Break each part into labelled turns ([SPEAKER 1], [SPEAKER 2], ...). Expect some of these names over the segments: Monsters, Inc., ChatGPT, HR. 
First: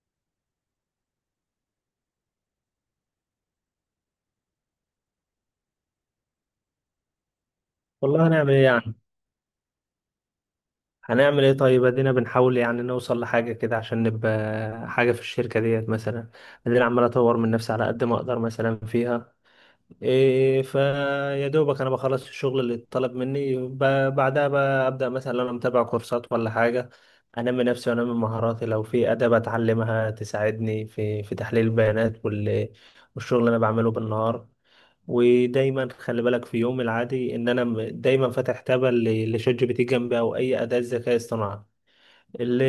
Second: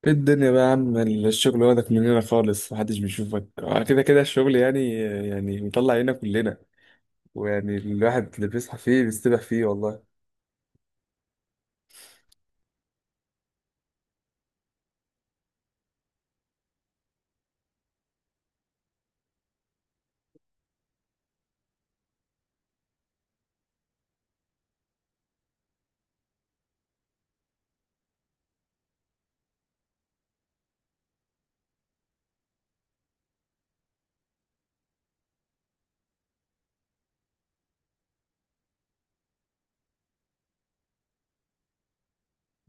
[SPEAKER 1] ايه الدنيا بقى يا عم. الشغل واخدك مننا خالص، محدش بيشوفك. كده كده الشغل يعني بيطلع عينا كلنا، ويعني
[SPEAKER 2] والله
[SPEAKER 1] الواحد اللي
[SPEAKER 2] هنعمل ايه
[SPEAKER 1] بيصحى
[SPEAKER 2] يعني؟
[SPEAKER 1] فيه بيستبح فيه والله.
[SPEAKER 2] هنعمل ايه طيب؟ ادينا بنحاول يعني نوصل لحاجة كده عشان نبقى حاجة في الشركة ديت مثلا. ادينا عمال اطور من نفسي على قد ما اقدر مثلا فيها. فيا دوبك انا بخلص الشغل اللي اتطلب مني بعدها بقى ابدا مثلا لو انا متابع كورسات ولا حاجة، انمي نفسي وانمي مهاراتي. لو في اداة بتعلمها تساعدني في تحليل البيانات والشغل اللي انا بعمله بالنهار. ودايما خلي بالك في يوم العادي ان انا دايما فاتح تابة لشات جي بي تي جنبي، او اي اداة ذكاء اصطناعي.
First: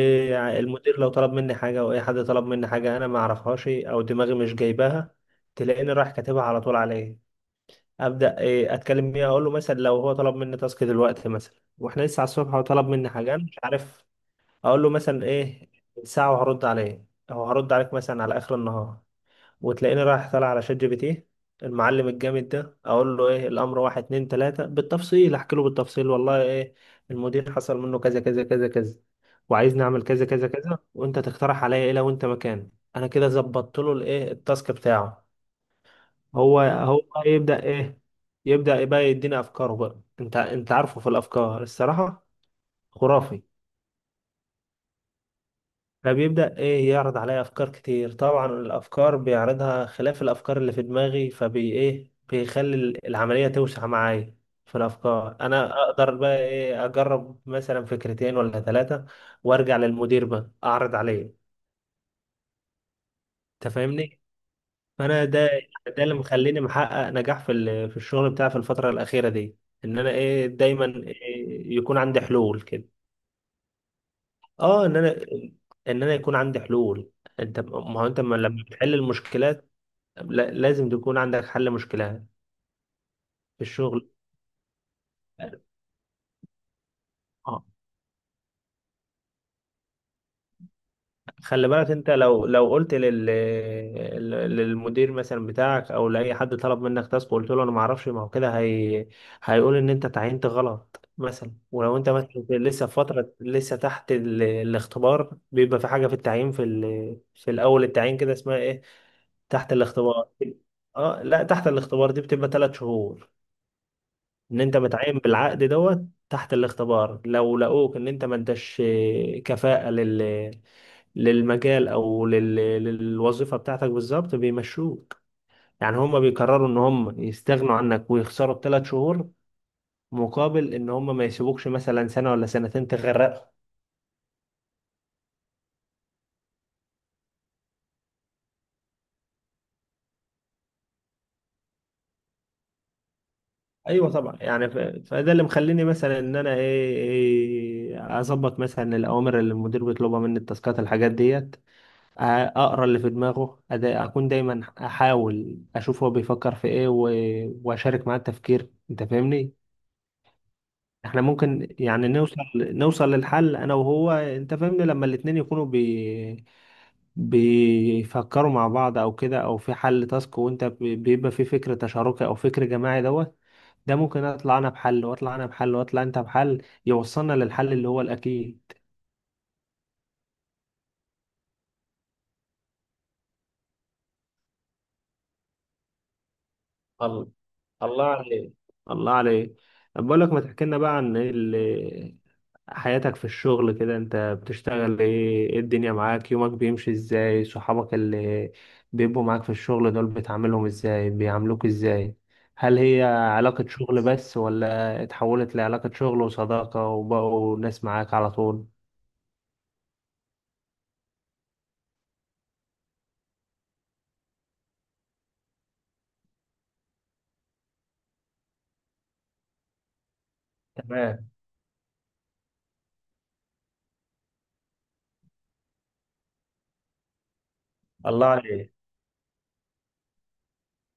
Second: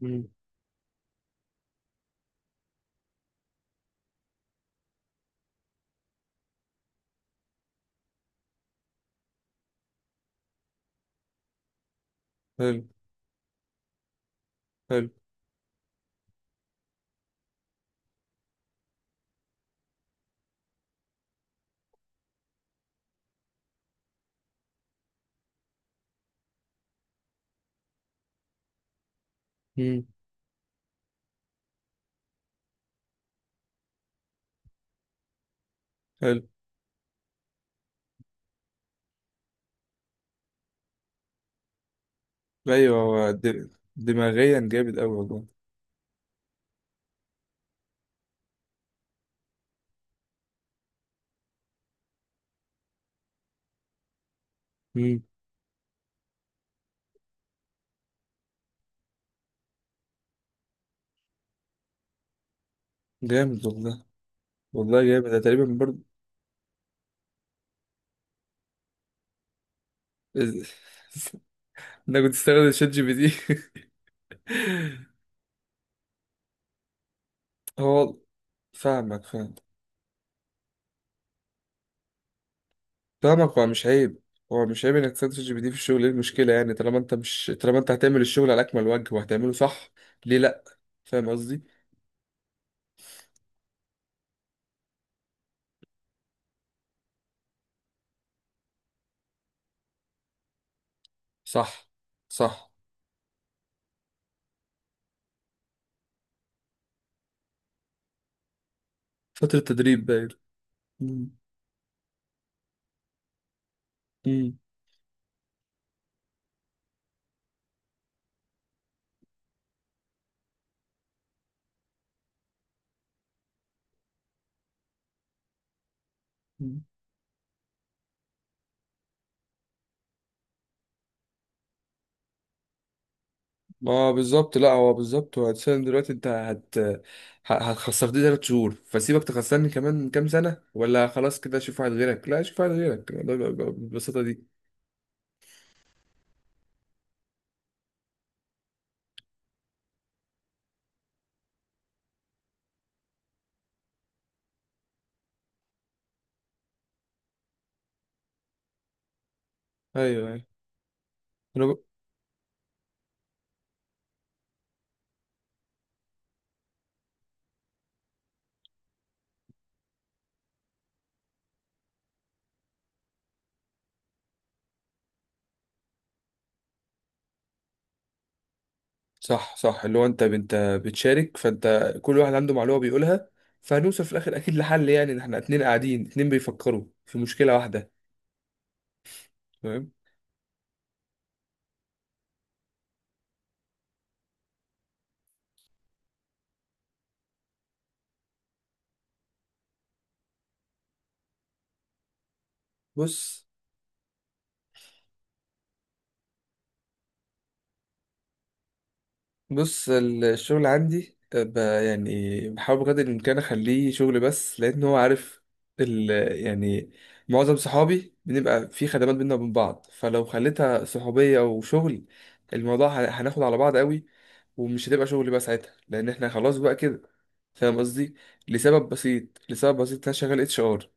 [SPEAKER 1] مم.
[SPEAKER 2] المدير لو طلب مني حاجة، او اي حد طلب مني حاجة انا ما اعرفهاش او دماغي مش جايباها، تلاقيني رايح كاتبها على طول عليه. ابدا اتكلم بيه. اقول له مثلا، لو هو طلب مني تاسك دلوقتي مثلا واحنا لسه على الصبح، هو
[SPEAKER 1] حلو.
[SPEAKER 2] طلب مني حاجة انا مش عارف، اقول له
[SPEAKER 1] حلو.
[SPEAKER 2] مثلا ساعة وهرد عليه، او هرد عليك مثلا على اخر النهار. وتلاقيني رايح طالع على شات جي بي تي، المعلم الجامد ده، اقول له ايه الامر، واحد اتنين تلاته بالتفصيل، احكي له بالتفصيل والله ايه. المدير حصل منه كذا كذا كذا كذا، وعايزني اعمل
[SPEAKER 1] مم،
[SPEAKER 2] كذا كذا كذا، وانت تقترح عليا ايه لو انت مكاني. انا كده ظبطت له التاسك بتاعه.
[SPEAKER 1] حلو.
[SPEAKER 2] هو بقى يبدا يبدا بقى يديني افكاره بقى. انت عارفه، في الافكار الصراحه،
[SPEAKER 1] ايوه هو
[SPEAKER 2] خرافي.
[SPEAKER 1] دماغيا جامد قوي والله.
[SPEAKER 2] فبيبدأ يعرض عليا أفكار كتير طبعا. الأفكار بيعرضها خلاف الأفكار اللي في دماغي، فبي إيه بيخلي العملية توسع معايا في
[SPEAKER 1] مم،
[SPEAKER 2] الأفكار. أنا أقدر بقى أجرب مثلا فكرتين ولا ثلاثة، وأرجع للمدير بقى أعرض عليه.
[SPEAKER 1] جامد
[SPEAKER 2] أنت
[SPEAKER 1] والله.
[SPEAKER 2] فاهمني؟
[SPEAKER 1] والله جامد
[SPEAKER 2] فأنا
[SPEAKER 1] ده
[SPEAKER 2] ده
[SPEAKER 1] تقريبا
[SPEAKER 2] يعني،
[SPEAKER 1] برضه.
[SPEAKER 2] ده اللي مخليني محقق نجاح في الشغل بتاعي في الفترة الأخيرة دي. إن أنا دايما يكون
[SPEAKER 1] انا
[SPEAKER 2] عندي
[SPEAKER 1] كنت
[SPEAKER 2] حلول
[SPEAKER 1] استخدم شات
[SPEAKER 2] كده.
[SPEAKER 1] جي بي تي.
[SPEAKER 2] أه، إن أنا يكون عندي حلول. أنت، ما هو
[SPEAKER 1] هو
[SPEAKER 2] أنت لما بتحل
[SPEAKER 1] فاهمك، فاهم.
[SPEAKER 2] المشكلات، لازم تكون عندك حل مشكلة
[SPEAKER 1] فاهمك،
[SPEAKER 2] في
[SPEAKER 1] هو مش
[SPEAKER 2] الشغل.
[SPEAKER 1] عيب. هو مش عيب انك تستخدم شات جي بي تي في الشغل. ايه المشكلة يعني؟ طالما انت مش
[SPEAKER 2] اه،
[SPEAKER 1] طالما انت هتعمل الشغل على اكمل وجه وهتعمله صح. ليه لا؟ فاهم قصدي.
[SPEAKER 2] خلي بالك انت لو قلت للمدير مثلا بتاعك، او لاي حد طلب منك تاسك وقلت له انا ما اعرفش، ما هو كده هيقول ان انت تعينت غلط مثلا.
[SPEAKER 1] صح،
[SPEAKER 2] ولو انت مثلا
[SPEAKER 1] صح.
[SPEAKER 2] لسه في فترة، لسه تحت الاختبار، بيبقى في حاجة في التعيين في الاول التعيين كده، اسمها ايه؟
[SPEAKER 1] فترة
[SPEAKER 2] تحت
[SPEAKER 1] تدريب باين.
[SPEAKER 2] الاختبار. اه
[SPEAKER 1] مم.
[SPEAKER 2] لا، تحت الاختبار دي بتبقى 3 شهور.
[SPEAKER 1] مم.
[SPEAKER 2] ان انت متعين بالعقد دوت، تحت الاختبار، لو لقوك ان انت ما انتش كفاءة للمجال، او للوظيفة بتاعتك بالظبط، بيمشوك. يعني هم بيقرروا ان
[SPEAKER 1] مم.
[SPEAKER 2] هم يستغنوا عنك ويخسروا ب3 شهور، مقابل ان هم ما يسيبوكش مثلا سنة ولا سنتين تغرقهم.
[SPEAKER 1] اه بالظبط. لا، هو بالظبط، هو الإنسان دلوقتي. انت هتخسرني 3 شهور، فسيبك تخسرني كمان كام سنة؟ ولا خلاص كده اشوف واحد غيرك. لا، اشوف واحد غيرك. الموضوع بيبقى
[SPEAKER 2] ايوه
[SPEAKER 1] بالبساطة
[SPEAKER 2] طبعا
[SPEAKER 1] دي.
[SPEAKER 2] يعني، فده اللي مخليني مثلا ان انا ايه إيه، اظبط مثلا الاوامر اللي المدير بيطلبها مني، التاسكات، الحاجات ديت، اقرا اللي في دماغه. اكون دايما احاول اشوف هو بيفكر في ايه، واشارك معاه التفكير. انت فاهمني؟
[SPEAKER 1] ايوه.
[SPEAKER 2] احنا ممكن
[SPEAKER 1] ايوه.
[SPEAKER 2] يعني نوصل للحل انا وهو. انت فاهمني؟ لما الاتنين يكونوا بيفكروا مع بعض او كده، او في حل تاسك وانت بيبقى في فكر تشاركي او فكر جماعي دوت. ده ممكن اطلع انا بحل، واطلع انا بحل، واطلع انت بحل، يوصلنا للحل اللي هو الاكيد.
[SPEAKER 1] صح، صح. اللي هو انت بتشارك، فانت كل واحد عنده معلومه بيقولها. فهنوصل في الاخر اكيد لحل، يعني ان احنا اتنين قاعدين اتنين بيفكروا في
[SPEAKER 2] الله.
[SPEAKER 1] مشكله واحده.
[SPEAKER 2] الله عليك. الله عليك.
[SPEAKER 1] تمام.
[SPEAKER 2] بقول لك، ما تحكي لنا بقى عن حياتك في الشغل كده. انت بتشتغل ايه؟ ايه الدنيا معاك؟ يومك بيمشي ازاي؟ صحابك اللي بيبقوا معاك في الشغل دول، بتعاملهم ازاي؟ بيعاملوك ازاي؟ هل هي
[SPEAKER 1] بص،
[SPEAKER 2] علاقة شغل بس، ولا اتحولت لعلاقة شغل وصداقة وبقوا ناس معاك على طول؟
[SPEAKER 1] بص الشغل عندي. يعني بحاول بقدر الامكان اخليه شغل بس، لان هو عارف ال يعني معظم صحابي بنبقى في خدمات بينا وبين بعض. فلو خليتها
[SPEAKER 2] تمام.
[SPEAKER 1] صحوبيه وشغل، الموضوع هناخد على بعض قوي، ومش هتبقى شغل بقى ساعتها، لان احنا خلاص بقى كده. فاهم قصدي.
[SPEAKER 2] الله عليك.
[SPEAKER 1] لسبب بسيط، انا شغال HR.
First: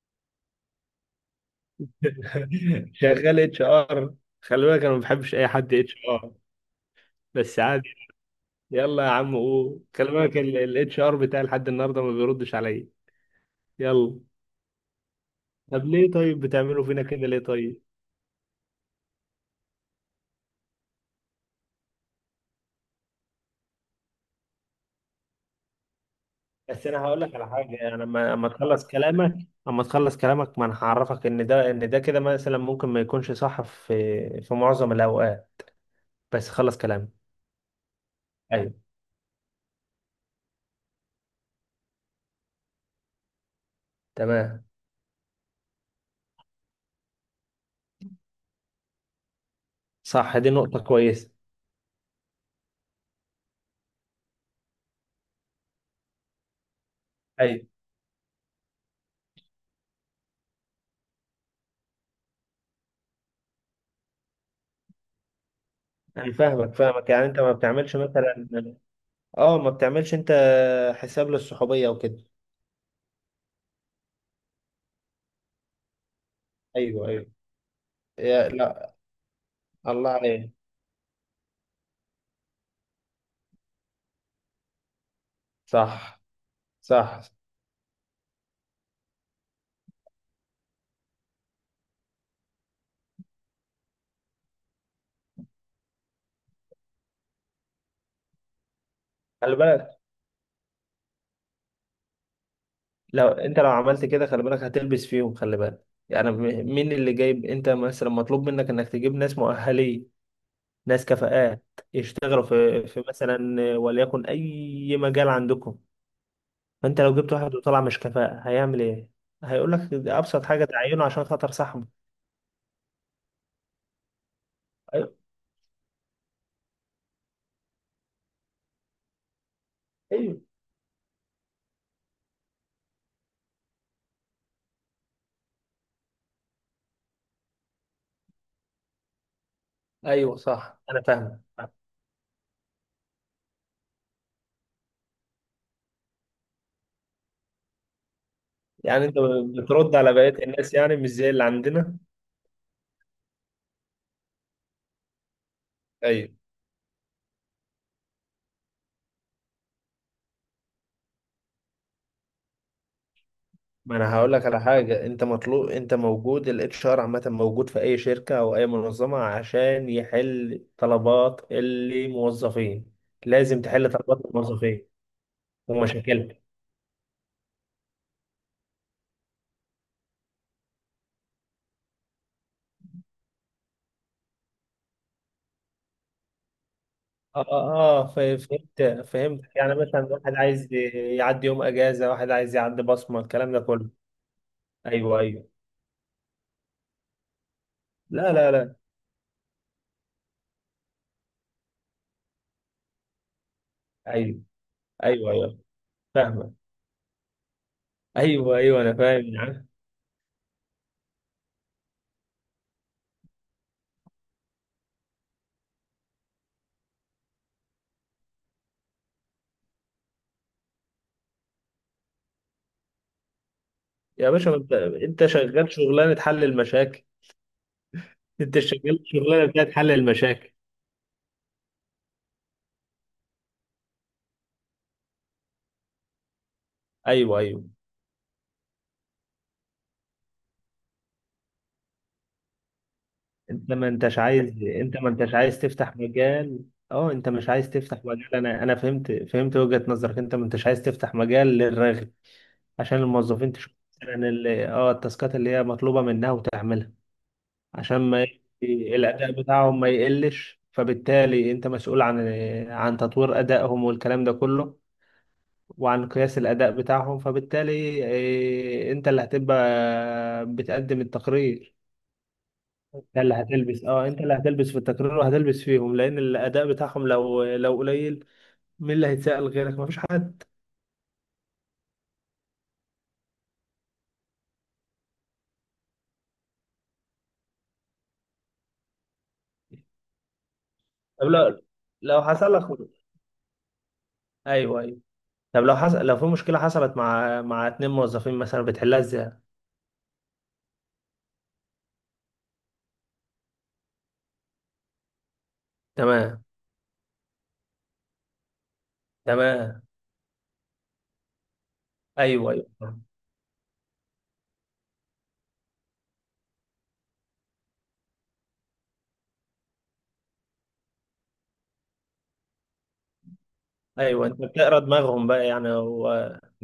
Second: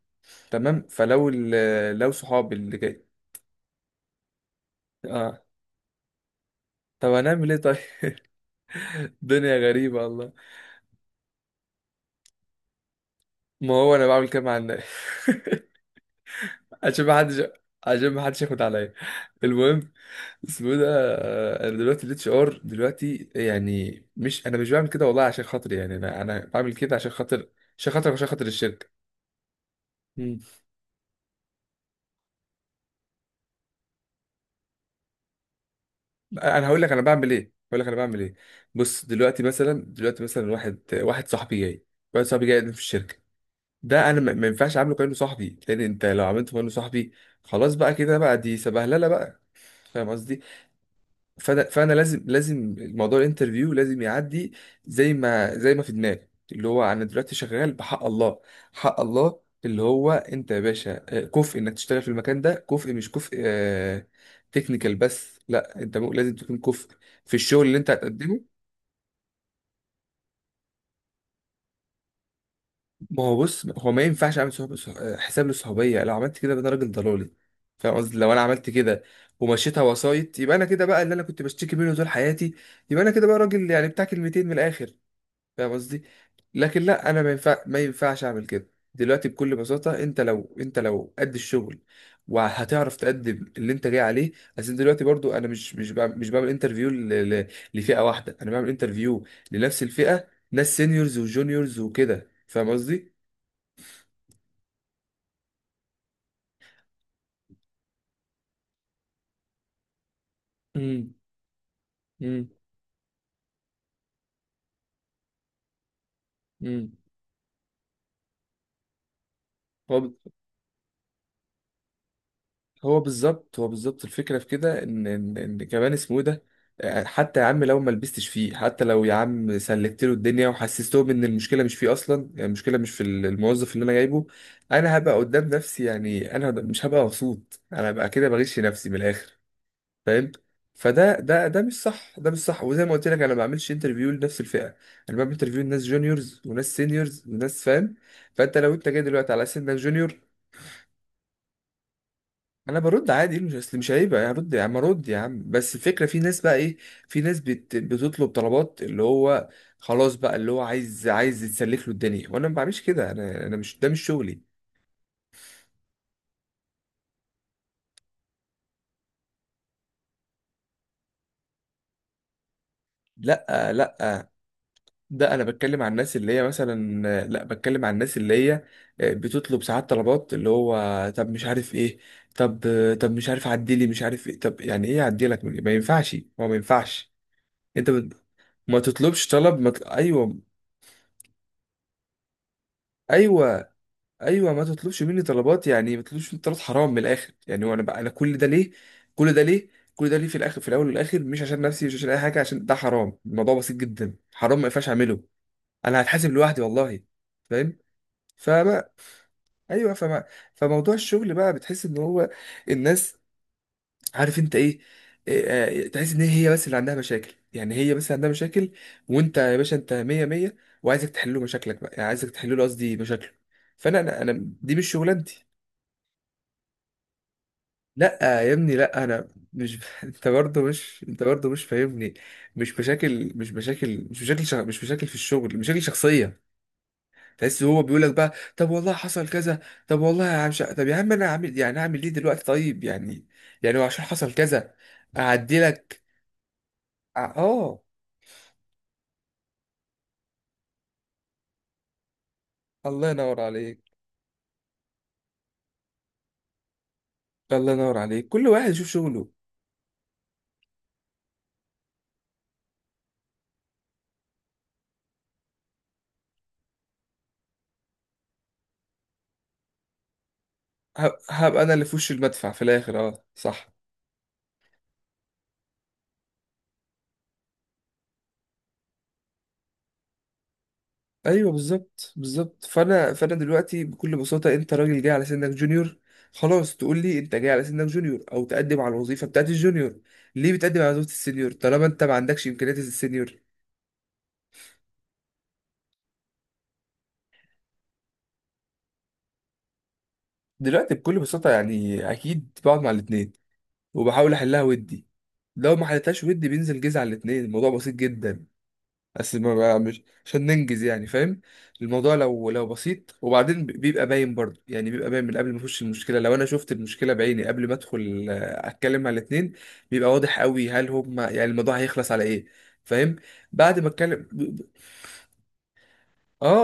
[SPEAKER 1] تمام. فلو لو صحابي اللي جاي.
[SPEAKER 2] شغال اتش ار؟ خلي بالك انا ما بحبش
[SPEAKER 1] اه،
[SPEAKER 2] اي حد اتش ار.
[SPEAKER 1] طب هنعمل ايه
[SPEAKER 2] بس
[SPEAKER 1] طيب؟
[SPEAKER 2] عادي. يلا يا عم
[SPEAKER 1] دنيا
[SPEAKER 2] قول.
[SPEAKER 1] غريبة
[SPEAKER 2] خلي
[SPEAKER 1] والله.
[SPEAKER 2] بالك الاتش ار بتاعي لحد النهارده ما بيردش عليا.
[SPEAKER 1] ما هو انا
[SPEAKER 2] يلا.
[SPEAKER 1] بعمل كده مع الناس.
[SPEAKER 2] طب ليه طيب بتعملوا فينا
[SPEAKER 1] عشان ما
[SPEAKER 2] كده، ليه
[SPEAKER 1] حدش
[SPEAKER 2] طيب؟
[SPEAKER 1] عشان ما حدش ياخد عليا. المهم، اسمه إيه ده. انا دلوقتي الاتش ار دلوقتي، يعني مش. انا مش بعمل كده والله عشان خاطري، يعني انا بعمل
[SPEAKER 2] بس
[SPEAKER 1] كده
[SPEAKER 2] انا
[SPEAKER 1] عشان
[SPEAKER 2] هقول لك
[SPEAKER 1] خاطر
[SPEAKER 2] على حاجه،
[SPEAKER 1] عشان
[SPEAKER 2] يعني
[SPEAKER 1] خاطر عشان
[SPEAKER 2] لما
[SPEAKER 1] خاطر
[SPEAKER 2] اما
[SPEAKER 1] الشركة.
[SPEAKER 2] تخلص كلامك. اما تخلص كلامك، ما انا هعرفك ان ده كده، مثلا ممكن ما يكونش صح في معظم الاوقات. بس
[SPEAKER 1] انا
[SPEAKER 2] خلص
[SPEAKER 1] هقول لك انا
[SPEAKER 2] كلامك.
[SPEAKER 1] بعمل ايه، هقول لك انا بعمل ايه.
[SPEAKER 2] ايوه.
[SPEAKER 1] بص، دلوقتي مثلا، واحد صاحبي جاي. واحد صاحبي جاي يقدم في الشركه. ده انا ما
[SPEAKER 2] تمام.
[SPEAKER 1] ينفعش اعامله كانه صاحبي، لان انت لو عملته كانه صاحبي، خلاص بقى كده بقى، دي سبهلله بقى. فاهم
[SPEAKER 2] صح،
[SPEAKER 1] قصدي.
[SPEAKER 2] دي نقطه كويسه.
[SPEAKER 1] فانا لازم الموضوع الانترفيو لازم يعدي، زي ما في دماغي، اللي هو انا دلوقتي
[SPEAKER 2] ايوه،
[SPEAKER 1] شغال بحق الله. حق الله، اللي هو انت يا باشا، كفء انك تشتغل في المكان ده. كفء مش كفء تكنيكال بس، لا انت
[SPEAKER 2] انا
[SPEAKER 1] لازم تكون
[SPEAKER 2] فاهمك
[SPEAKER 1] كفء
[SPEAKER 2] فاهمك يعني
[SPEAKER 1] في
[SPEAKER 2] انت ما
[SPEAKER 1] الشغل اللي انت
[SPEAKER 2] بتعملش
[SPEAKER 1] هتقدمه.
[SPEAKER 2] مثلا، اه ما بتعملش انت حساب للصحوبيه وكده.
[SPEAKER 1] ما هو بص، هو ما ينفعش اعمل صحب... صح- آه، حساب للصحوبيه. لو عملت كده يبقى انا راجل
[SPEAKER 2] ايوه، ايوه.
[SPEAKER 1] ضلالي. فاهم قصدي، لو انا
[SPEAKER 2] يا
[SPEAKER 1] عملت
[SPEAKER 2] لا.
[SPEAKER 1] كده ومشيتها
[SPEAKER 2] الله
[SPEAKER 1] وسايط،
[SPEAKER 2] عليك.
[SPEAKER 1] يبقى انا كده بقى اللي انا كنت بشتكي منه طول حياتي. يبقى انا كده بقى راجل يعني بتاع كلمتين من الاخر. فاهم قصدي.
[SPEAKER 2] صح،
[SPEAKER 1] لكن لا، انا
[SPEAKER 2] صح.
[SPEAKER 1] ما ينفعش اعمل كده دلوقتي بكل بساطه. انت لو قد الشغل وهتعرف تقدم اللي انت جاي عليه. عشان دلوقتي برضو انا مش بعمل انترفيو لفئه واحده. انا بعمل انترفيو
[SPEAKER 2] خلي
[SPEAKER 1] لنفس
[SPEAKER 2] بالك،
[SPEAKER 1] الفئه، ناس سينيورز وجونيورز وكده. فاهم قصدي.
[SPEAKER 2] لو انت لو عملت كده، خلي بالك هتلبس فيهم. خلي بالك يعني، مين اللي جايب؟ انت مثلا مطلوب منك انك تجيب ناس مؤهلين، ناس
[SPEAKER 1] امم
[SPEAKER 2] كفاءات، يشتغلوا في مثلا، وليكن اي مجال عندكم.
[SPEAKER 1] امم
[SPEAKER 2] فانت لو جبت واحد وطلع مش كفاءة، هيعمل ايه؟ هيقول لك ده ابسط حاجة، تعينه عشان خاطر صاحبه.
[SPEAKER 1] هو بالظبط الفكرة في كده. إن،
[SPEAKER 2] ايوه،
[SPEAKER 1] كمان اسمه إيه ده، حتى يا عم لو ما لبستش فيه، حتى لو يا عم سلكت له
[SPEAKER 2] ايوه،
[SPEAKER 1] الدنيا وحسستهم إن المشكلة مش فيه أصلا، يعني المشكلة مش في الموظف اللي أنا جايبه. أنا هبقى قدام نفسي يعني، أنا مش هبقى مبسوط. أنا هبقى كده بغش نفسي من الآخر. فاهم.
[SPEAKER 2] ايوه. صح، انا
[SPEAKER 1] فده
[SPEAKER 2] فاهم.
[SPEAKER 1] ده ده مش صح. ده مش صح، وزي ما قلت لك، أنا ما بعملش انترفيو لنفس الفئة. أنا بعمل انترفيو لناس جونيورز وناس سينيورز وناس. فاهم. فأنت لو أنت جاي
[SPEAKER 2] يعني انت
[SPEAKER 1] دلوقتي على سنك
[SPEAKER 2] بترد على
[SPEAKER 1] جونيور.
[SPEAKER 2] بقية الناس، يعني مش زي اللي عندنا؟
[SPEAKER 1] انا برد عادي، مش عيب يعني. برد يا عم، ارد يا عم، بس الفكره في
[SPEAKER 2] ايوه.
[SPEAKER 1] ناس بقى ايه. في ناس بتطلب طلبات، اللي هو خلاص بقى، اللي هو عايز يتسلف له الدنيا، وانا ما بعملش كده. انا مش، ده
[SPEAKER 2] ما
[SPEAKER 1] مش
[SPEAKER 2] انا هقول
[SPEAKER 1] شغلي.
[SPEAKER 2] لك على حاجه. انت مطلوب، انت موجود. الاتش ار عامه موجود في اي شركه او اي منظمه عشان يحل طلبات الموظفين. لازم
[SPEAKER 1] لا،
[SPEAKER 2] تحل طلبات
[SPEAKER 1] لا.
[SPEAKER 2] الموظفين
[SPEAKER 1] ده انا بتكلم عن الناس
[SPEAKER 2] ومشاكلهم.
[SPEAKER 1] اللي هي مثلا. لا، بتكلم عن الناس اللي هي، بتطلب ساعات طلبات اللي هو طب مش عارف ايه. طب، مش عارف عدلي، مش عارف ايه. طب يعني ايه اعدلك؟ ما ينفعش، هو ما ينفعش.
[SPEAKER 2] اه
[SPEAKER 1] انت
[SPEAKER 2] اه آه، ف-
[SPEAKER 1] ما
[SPEAKER 2] فهمت
[SPEAKER 1] تطلبش
[SPEAKER 2] فهمت
[SPEAKER 1] طلب، ما
[SPEAKER 2] يعني
[SPEAKER 1] ت...
[SPEAKER 2] مثلا واحد
[SPEAKER 1] ايوه.
[SPEAKER 2] عايز يعدي يوم اجازه، واحد عايز يعدي بصمه، الكلام ده
[SPEAKER 1] ايوه.
[SPEAKER 2] كله.
[SPEAKER 1] ايوه، ما تطلبش
[SPEAKER 2] ايوه،
[SPEAKER 1] مني
[SPEAKER 2] ايوه.
[SPEAKER 1] طلبات، يعني ما تطلبش مني طلبات. حرام من الاخر يعني. وانا بقى انا،
[SPEAKER 2] لا،
[SPEAKER 1] كل ده
[SPEAKER 2] لا،
[SPEAKER 1] ليه،
[SPEAKER 2] لا.
[SPEAKER 1] كل ده ليه كل ده ليه في الاخر؟ في الاول والاخر، مش عشان نفسي، مش عشان اي حاجه، عشان ده حرام. الموضوع بسيط جدا،
[SPEAKER 2] ايوه،
[SPEAKER 1] حرام ما ينفعش اعمله.
[SPEAKER 2] ايوه، ايوه.
[SPEAKER 1] انا هتحاسب
[SPEAKER 2] فاهمه.
[SPEAKER 1] لوحدي والله. فاهم.
[SPEAKER 2] ايوه، ايوه،
[SPEAKER 1] فما.
[SPEAKER 2] انا فاهم يا عم.
[SPEAKER 1] ايوه، فما. فموضوع الشغل بقى، بتحس ان هو الناس، عارف انت ايه، إيه، آه، تحس ان هي بس اللي عندها مشاكل يعني. هي بس اللي عندها مشاكل، وانت يا باشا انت مية مية، وعايزك تحل له مشاكلك بقى، يعني عايزك تحل له، قصدي، مشاكله. فانا
[SPEAKER 2] يا
[SPEAKER 1] انا أنا-
[SPEAKER 2] باشا، ما انت
[SPEAKER 1] دي مش
[SPEAKER 2] انت
[SPEAKER 1] شغلانتي.
[SPEAKER 2] شغال شغلانه حل المشاكل.
[SPEAKER 1] لا يا
[SPEAKER 2] انت
[SPEAKER 1] ابني
[SPEAKER 2] شغال
[SPEAKER 1] لا، انا
[SPEAKER 2] شغلانه بتاعت
[SPEAKER 1] مش
[SPEAKER 2] حل
[SPEAKER 1] انت
[SPEAKER 2] المشاكل.
[SPEAKER 1] برضه مش انت برضه مش فاهمني. مش بشكل في الشغل مشاكل شخصيه.
[SPEAKER 2] ايوه،
[SPEAKER 1] تحس
[SPEAKER 2] ايوه.
[SPEAKER 1] هو بيقول لك بقى، طب والله حصل كذا. طب والله يا عم طب يا عم، انا عامل يعني، اعمل ايه دلوقتي طيب يعني.
[SPEAKER 2] انت
[SPEAKER 1] يعني هو
[SPEAKER 2] ما
[SPEAKER 1] عشان
[SPEAKER 2] انتش
[SPEAKER 1] حصل
[SPEAKER 2] عايز
[SPEAKER 1] كذا،
[SPEAKER 2] انت ما انتش
[SPEAKER 1] اعدي
[SPEAKER 2] عايز تفتح
[SPEAKER 1] لك.
[SPEAKER 2] مجال. اه، انت مش عايز
[SPEAKER 1] اه.
[SPEAKER 2] تفتح مجال. انا فهمت وجهة نظرك. انت ما انتش عايز تفتح مجال للرغي، عشان
[SPEAKER 1] الله ينور
[SPEAKER 2] الموظفين تشوف
[SPEAKER 1] عليك.
[SPEAKER 2] مثلا التاسكات اللي هي مطلوبة منها وتعملها،
[SPEAKER 1] الله
[SPEAKER 2] عشان
[SPEAKER 1] ينور
[SPEAKER 2] ما
[SPEAKER 1] عليك، كل واحد يشوف
[SPEAKER 2] ي-
[SPEAKER 1] شغله.
[SPEAKER 2] الاداء بتاعهم ما يقلش. فبالتالي انت مسؤول عن تطوير ادائهم والكلام ده كله، وعن قياس الاداء بتاعهم. فبالتالي انت اللي هتبقى بتقدم
[SPEAKER 1] هبقى انا
[SPEAKER 2] التقرير.
[SPEAKER 1] اللي في وش المدفع في الاخر،
[SPEAKER 2] ده
[SPEAKER 1] اه
[SPEAKER 2] اللي
[SPEAKER 1] صح.
[SPEAKER 2] هتلبس. اه انت اللي هتلبس في التكرار وهتلبس فيهم، لان الاداء بتاعهم لو قليل، مين اللي هيتسأل غيرك؟ مفيش حد.
[SPEAKER 1] ايوه بالظبط، بالظبط. فانا دلوقتي بكل بساطه، انت راجل جاي على سنك جونيور، خلاص تقول لي انت جاي على سنك جونيور، او تقدم على الوظيفه بتاعت الجونيور. ليه بتقدم على وظيفه
[SPEAKER 2] طب
[SPEAKER 1] السينيور
[SPEAKER 2] لو،
[SPEAKER 1] طالما انت ما عندكش
[SPEAKER 2] حصل لك.
[SPEAKER 1] امكانيات السينيور؟
[SPEAKER 2] ايوه، ايوه. طب لو في مشكله حصلت مع اتنين موظفين مثلا، بتحلها ازاي؟
[SPEAKER 1] دلوقتي بكل بساطه، يعني اكيد بقعد مع الاثنين وبحاول احلها ودي. لو ما حلتهاش
[SPEAKER 2] تمام.
[SPEAKER 1] ودي، بينزل جيز على الاثنين. الموضوع بسيط جدا. بس ما بقى
[SPEAKER 2] تمام.
[SPEAKER 1] مش عشان ننجز يعني، فاهم. الموضوع لو
[SPEAKER 2] ايوه،
[SPEAKER 1] لو
[SPEAKER 2] ايوه،
[SPEAKER 1] بسيط. وبعدين بيبقى باين برضه يعني. بيبقى باين من قبل ما اخش المشكله. لو انا شفت المشكله بعيني قبل ما ادخل، اتكلم مع الاتنين، بيبقى واضح قوي هل هم، يعني الموضوع هيخلص على ايه. فاهم. بعد ما اتكلم
[SPEAKER 2] ايوه. انت بتقرا دماغهم بقى يعني، هو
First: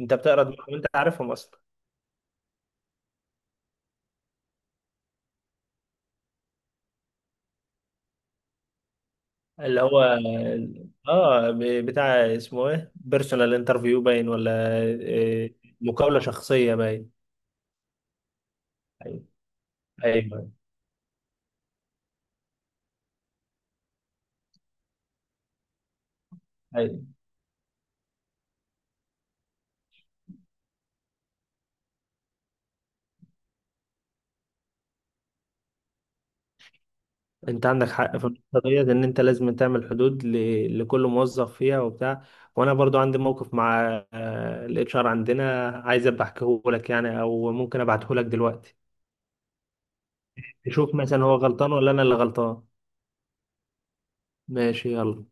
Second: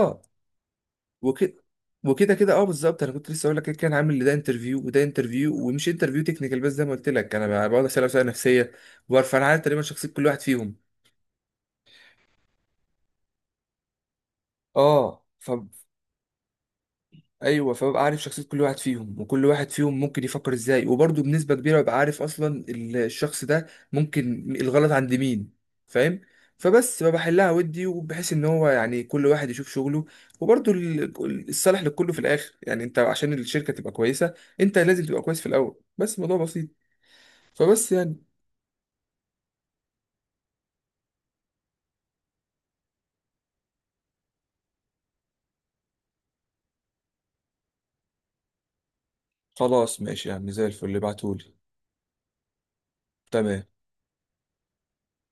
[SPEAKER 2] انت بتقرا دماغهم، انت عارفهم اصلا.
[SPEAKER 1] وكده. وكده كده اه بالظبط. انا كنت لسه اقول لك كده، كان عامل ده انترفيو وده انترفيو، ومش انترفيو تكنيكال بس. زي ما قلت لك انا بقعد اسال اسئله نفسيه وبعرف انا عارف
[SPEAKER 2] اللي
[SPEAKER 1] تقريبا شخصيه
[SPEAKER 2] هو،
[SPEAKER 1] كل واحد فيهم.
[SPEAKER 2] بتاع، اسمه ايه، بيرسونال انترفيو باين ولا
[SPEAKER 1] اه،
[SPEAKER 2] إيه؟ مقابله شخصيه باين.
[SPEAKER 1] ايوه، فببقى عارف شخصيه كل واحد فيهم،
[SPEAKER 2] ايوه،
[SPEAKER 1] وكل واحد فيهم ممكن
[SPEAKER 2] ايوه.
[SPEAKER 1] يفكر ازاي. وبرضه بنسبه كبيره ببقى عارف اصلا الشخص ده ممكن الغلط عند مين. فاهم. فبس
[SPEAKER 2] أيوة.
[SPEAKER 1] بحلها ودي، وبحيث ان هو يعني كل واحد يشوف شغله. وبرضه الصالح لكله في الاخر، يعني انت عشان الشركه تبقى كويسه، انت لازم تبقى كويس في الاول. بس الموضوع بسيط.
[SPEAKER 2] انت عندك
[SPEAKER 1] فبس يعني
[SPEAKER 2] حق في النقطه ديت، ان انت لازم تعمل حدود لكل موظف فيها وبتاع. وانا برضو عندي موقف مع الاتش ار عندنا، عايز ابقى احكيه لك يعني، او ممكن ابعته لك دلوقتي،
[SPEAKER 1] خلاص، ماشي يا عم، زي الفل
[SPEAKER 2] تشوف
[SPEAKER 1] اللي
[SPEAKER 2] مثلا هو
[SPEAKER 1] بعتولي.
[SPEAKER 2] غلطان ولا انا اللي غلطان.
[SPEAKER 1] تمام.
[SPEAKER 2] ماشي. يلا.